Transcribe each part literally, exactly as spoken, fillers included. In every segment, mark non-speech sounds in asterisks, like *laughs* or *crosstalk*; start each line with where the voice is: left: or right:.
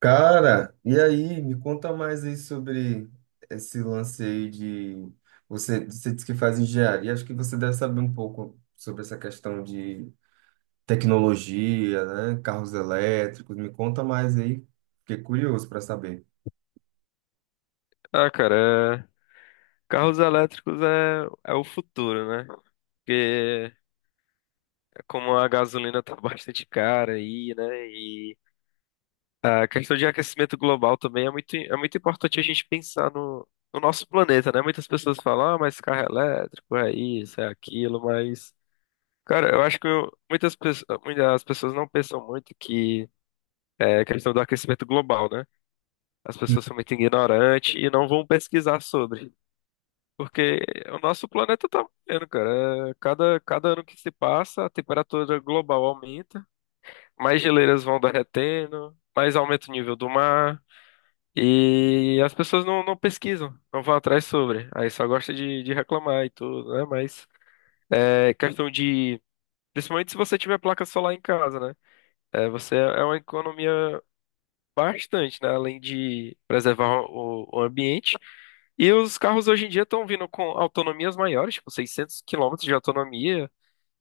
right: Cara, e aí, me conta mais aí sobre esse lance aí de você, você disse que faz engenharia, acho que você deve saber um pouco sobre essa questão de tecnologia, né? Carros elétricos. Me conta mais aí, fiquei curioso para saber.
left: Ah, cara, é- carros elétricos é, é o futuro, né? Porque é como a gasolina tá *laughs* bastante cara aí, né? E a questão de aquecimento global também é muito, é muito importante a gente pensar no, no nosso planeta, né? Muitas pessoas falam, ah, mas carro elétrico é isso, é aquilo, mas, cara, eu acho que eu- muitas, pessoas muitas pessoas não pensam muito que é questão do aquecimento global, né? As pessoas são muito ignorantes e não vão pesquisar sobre. Porque o nosso planeta tá morrendo, cara. É, Cada, cada ano que se passa, a temperatura global aumenta, mais geleiras vão derretendo, mais aumenta o nível do mar, e as pessoas não, não pesquisam, não vão atrás sobre. Aí só gosta de, de reclamar e tudo, né? Mas é questão de. Principalmente se você tiver placa solar em casa, né? É, você é é uma economia bastante, né? Além de preservar o, o ambiente. E os carros hoje em dia estão vindo com autonomias maiores, tipo seiscentos quilômetros de autonomia,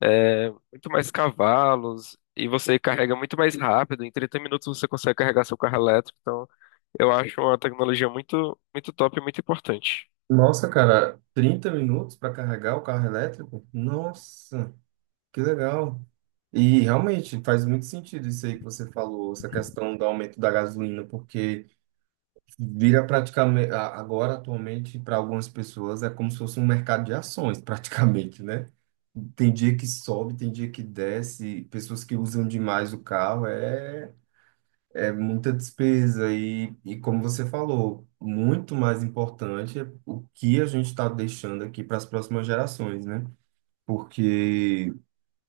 left: é, muito mais cavalos, e você carrega muito mais rápido. Em trinta minutos você consegue carregar seu carro elétrico. Então, eu acho uma tecnologia muito, muito top e muito importante.
right: Nossa, cara, trinta minutos para carregar o carro elétrico? Nossa, que legal. E realmente faz muito sentido isso aí que você falou, essa questão do aumento da gasolina. Vira praticamente, a- agora atualmente, para algumas pessoas, é como se fosse um mercado de ações, *laughs* praticamente, né? Tem dia que sobe, tem dia que desce, pessoas que usam demais o carro, é é muita despesa. E, e como você falou, muito mais importante é o que a gente está deixando aqui para as próximas gerações, né? Porque,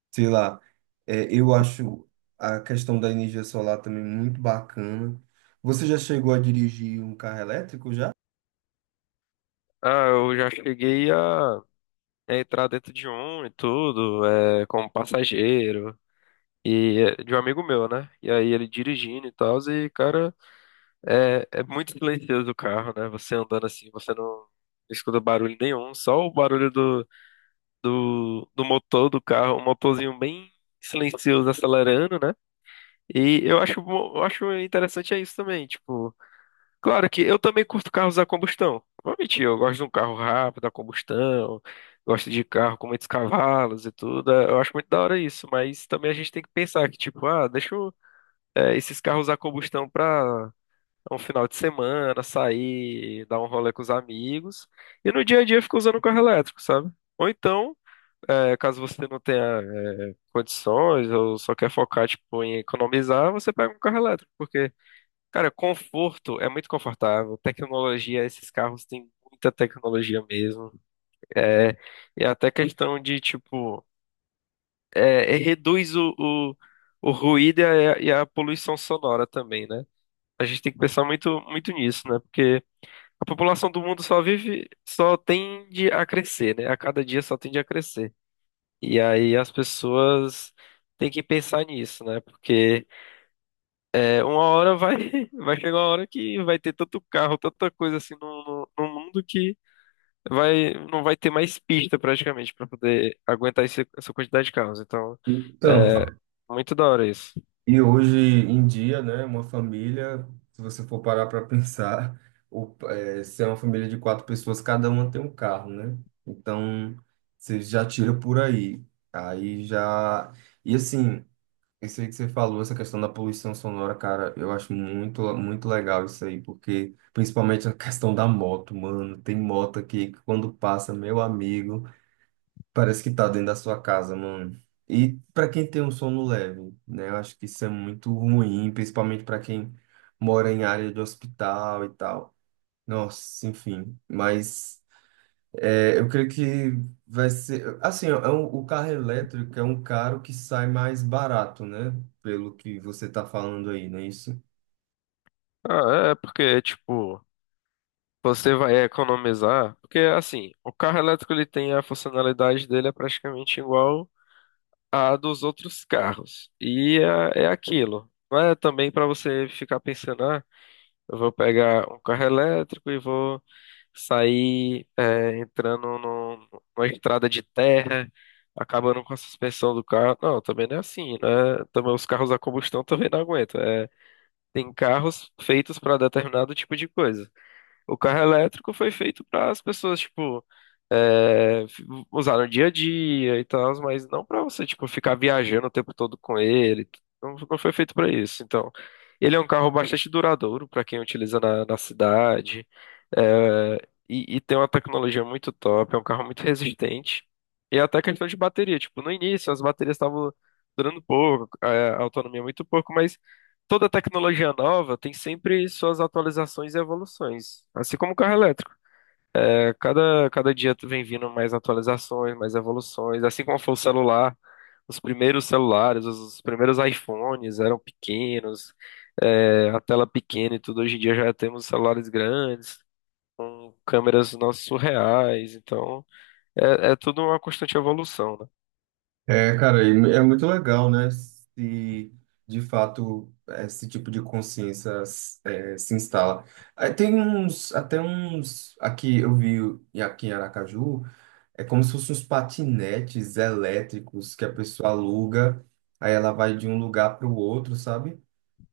right: sei lá, é, eu acho a questão da energia solar também muito bacana. Você já chegou a dirigir um carro elétrico já?
left: Ah, eu já cheguei a, a entrar dentro de um e tudo, é, como passageiro, e é, de um amigo meu, né? E aí ele dirigindo e tal, e, cara. É, é muito silencioso o carro, né? Você andando assim, você não escuta barulho nenhum, só o barulho do, do, do motor do carro, um motorzinho bem silencioso acelerando, né? E eu acho, bom- eu acho interessante é isso também, tipo, claro que eu também curto carros a combustão. Não vou mentir, eu gosto de um carro rápido, a combustão, gosto de carro com muitos cavalos e tudo. é, Eu acho muito da hora isso, mas também a gente tem que pensar que, tipo, ah, deixa eu, eh, esses carros a combustão pra um final de semana, sair, dar um rolê com os amigos. E no dia a dia fica usando o carro elétrico, sabe? Ou então, é, caso você não tenha, é, condições ou só quer focar, tipo, em economizar, você pega um carro elétrico. Porque, cara, conforto é muito confortável. Tecnologia, esses carros têm muita tecnologia mesmo. É, e até questão de, tipo, é, é, reduz o, o, o ruído e a, e a poluição sonora também, né? A gente tem que pensar muito, muito nisso, né? Porque a população do mundo só vive, só tende a crescer, né? A cada dia só tende a crescer. E aí as pessoas têm que pensar nisso, né? Porque é, uma hora vai, *laughs* vai chegar uma hora que vai ter tanto carro, tanta coisa assim no, no, no mundo que vai, não vai ter mais pista praticamente para poder aguentar esse- essa quantidade de carros. Então,
right: Então,
left: é muito da hora isso.
right: e hoje em dia, né, uma família, se você for parar para pensar, o, é, se é uma família de quatro pessoas, cada uma tem um carro, né? Então, você já tira por aí. Aí já. E assim, isso aí que você falou, essa questão da poluição sonora, cara, eu acho muito, muito legal isso aí, porque principalmente a questão da moto, mano. Tem moto aqui que quando passa, meu amigo. Parece que tá dentro da sua casa, mano. E pra quem tem um sono leve, né? Eu acho que isso é muito ruim, principalmente pra quem mora em área de hospital e tal. Nossa, enfim. Mas é, eu creio que vai ser. Assim, ó, é um- o carro elétrico é um carro que sai mais barato, né? Pelo que você tá falando aí, né?
left: Ah, é é porque, tipo. Você vai economizar, porque assim, o carro elétrico ele tem a funcionalidade dele é praticamente igual à dos outros carros. E é, é aquilo. Não é também para você ficar pensando, ah, eu vou pegar um carro elétrico e vou sair é, entrando no, numa estrada de terra, acabando com a suspensão do carro. Não, também não é assim, né? Também os carros a combustão também não aguentam. É, tem carros feitos para determinado tipo de coisa. O carro elétrico foi feito para as pessoas, tipo, é, f- usar no dia a dia e tal, mas não para você, tipo, ficar viajando o tempo todo com ele. Não, não foi feito para isso. Então, ele é um carro bastante duradouro para quem utiliza na, na cidade. é, e, e tem uma tecnologia muito top, é um carro muito resistente. E é até questão de bateria, tipo, no início as baterias estavam durando pouco, a a autonomia muito pouco, mas toda tecnologia nova tem sempre suas atualizações e evoluções, assim como o carro elétrico. É, cada, cada dia tu vem vindo mais atualizações, mais evoluções, assim como foi o celular. Os primeiros celulares, os os primeiros iPhones eram pequenos, é, a tela pequena e tudo. Hoje em dia já temos celulares grandes, câmeras nossas surreais, então é, é tudo uma constante evolução, né?
right: É, cara, e é muito legal, né? Se de fato esse tipo de consciência é, se instala. Aí tem uns, até uns, aqui eu vi e aqui em Aracaju, é como se fossem uns patinetes elétricos que a pessoa aluga, aí ela vai de um lugar para o outro, sabe?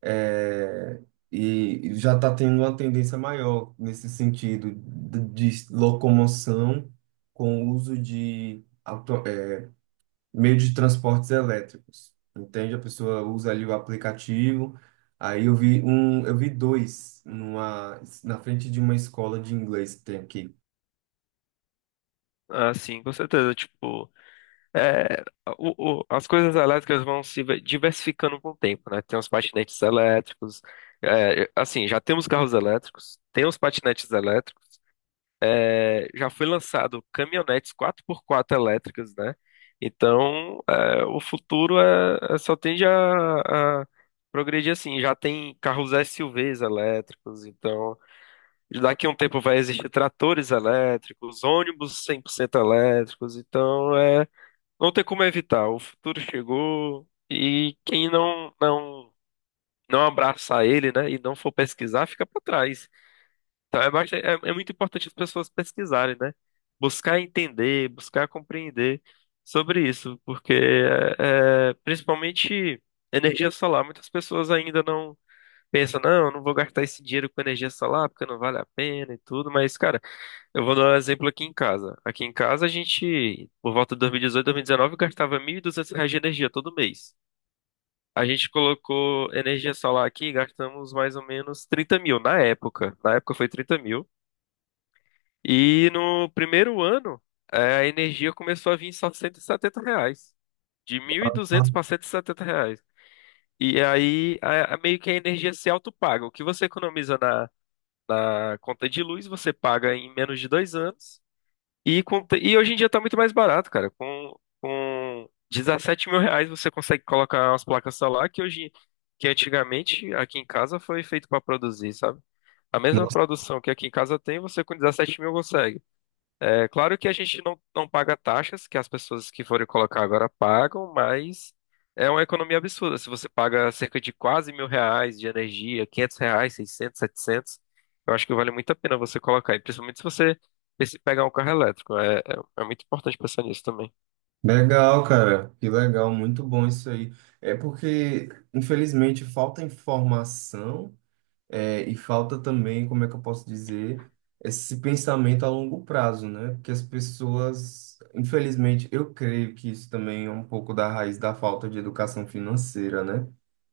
right: É, e já está tendo uma tendência maior nesse sentido de de locomoção com o uso de auto, é, meio de transportes elétricos. Entende? A pessoa usa ali o aplicativo. Aí eu vi um, eu vi dois numa, na frente de uma escola de inglês que tem aqui.
left: Ah, sim, com certeza. Tipo, é, o- o- as coisas elétricas vão se ve- diversificando com o tempo, né? Tem os patinetes elétricos, é, assim, já temos carros elétricos, tem os patinetes elétricos, é, já foi lançado caminhonetes quatro por quatro elétricas, né? Então, é, o futuro é, é- só tende a, a progredir assim. Já tem carros S U Vs elétricos, então daqui a um tempo vai existir tratores elétricos, ônibus cem por cento elétricos, então é, não tem como evitar. O futuro chegou e quem não não não abraçar ele, né, e não for pesquisar, fica para trás. Então é, basta- é, é muito importante as pessoas pesquisarem, né? Buscar entender, buscar compreender sobre isso, porque é, é, principalmente energia solar, muitas pessoas ainda não pensam, não, eu não vou gastar esse dinheiro com energia solar porque não vale a pena e tudo, mas cara, eu vou dar um exemplo aqui em casa. Aqui em casa, a gente, por volta de dois mil e dezoito, dois mil e dezenove, gastava mil e duzentos reais de energia todo mês. A gente colocou energia solar aqui e gastamos mais ou menos trinta mil na época. Na época foi trinta mil. E no primeiro ano, eh, a energia começou a vir só cento e setenta reais. De mil e duzentos para cento e setenta reais. E aí, a- a- meio que a energia se autopaga. O que você economiza na na conta de luz, você paga em menos de dois anos. E, com, e hoje em dia tá muito mais barato, cara. Com, com dezessete mil reais você consegue colocar umas placas solar que hoje, que antigamente aqui em casa foi feito para produzir, sabe? A mesma
right: Nossa,
left: produção que aqui em casa tem, você com dezessete mil consegue. É claro que a gente não, não paga taxas que as pessoas que forem colocar agora pagam, mas é uma economia absurda. Se você paga cerca de quase mil reais de energia, quinhentos reais, seiscentos, setecentos, eu acho que vale muito a pena você colocar. E principalmente se você se pegar um carro elétrico. É, é, é muito importante pensar nisso também.
right: legal, cara. Que legal, muito bom isso aí. É porque, infelizmente, falta informação, é, e falta também, como é que eu posso dizer, esse pensamento a longo prazo, né? Porque as pessoas, infelizmente, eu creio que isso também é um pouco da raiz da falta de educação financeira, né?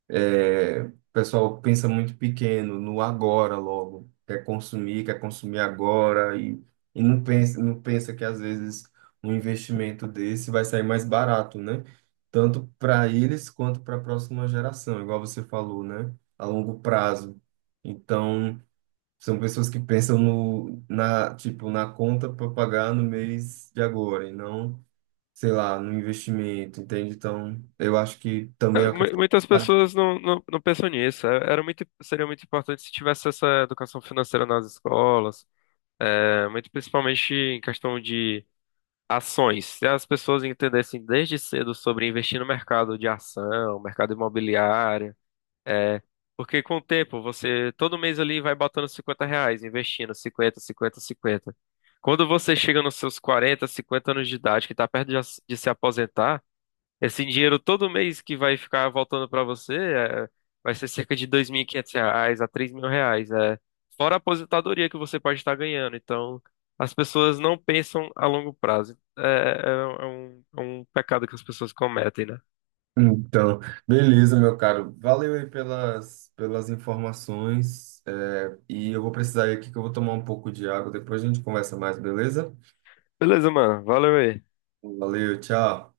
right: É, o pessoal pensa muito pequeno, no agora logo. Quer consumir, quer consumir agora e, e não pensa, não pensa que às vezes um investimento desse vai sair mais barato, né? Tanto para eles quanto para a próxima geração, igual você falou, né? A longo prazo. Então, são pessoas que pensam no, na, tipo, na conta para pagar no mês de agora e não, sei lá, no investimento, entende? Então, eu acho que também é
left: É,
right: uma.
left: mu- Muitas pessoas não, não, não pensam nisso. É, era muito, seria muito importante se tivesse essa educação financeira nas escolas, é, muito principalmente em questão de ações. Se as pessoas entendessem desde cedo sobre investir no mercado de ação, mercado imobiliário, é, porque com o tempo você todo mês ali vai botando cinquenta reais, investindo cinquenta cinquenta cinquenta Quando você chega nos seus quarenta cinquenta anos de idade, que está perto de, as- de se aposentar, esse dinheiro todo mês que vai ficar voltando para você é, vai ser cerca de dois mil e quinhentos reais a três mil reais. É, fora a aposentadoria que você pode estar ganhando. Então, as pessoas não pensam a longo prazo. É, é é um, é um pecado que as pessoas cometem, né?
right: Então, beleza, meu caro. Valeu aí pelas, pelas informações. É, e eu vou precisar ir aqui que eu vou tomar um pouco de água. Depois a gente conversa mais, beleza?
left: Beleza, mano. Valeu aí.
right: Valeu, tchau.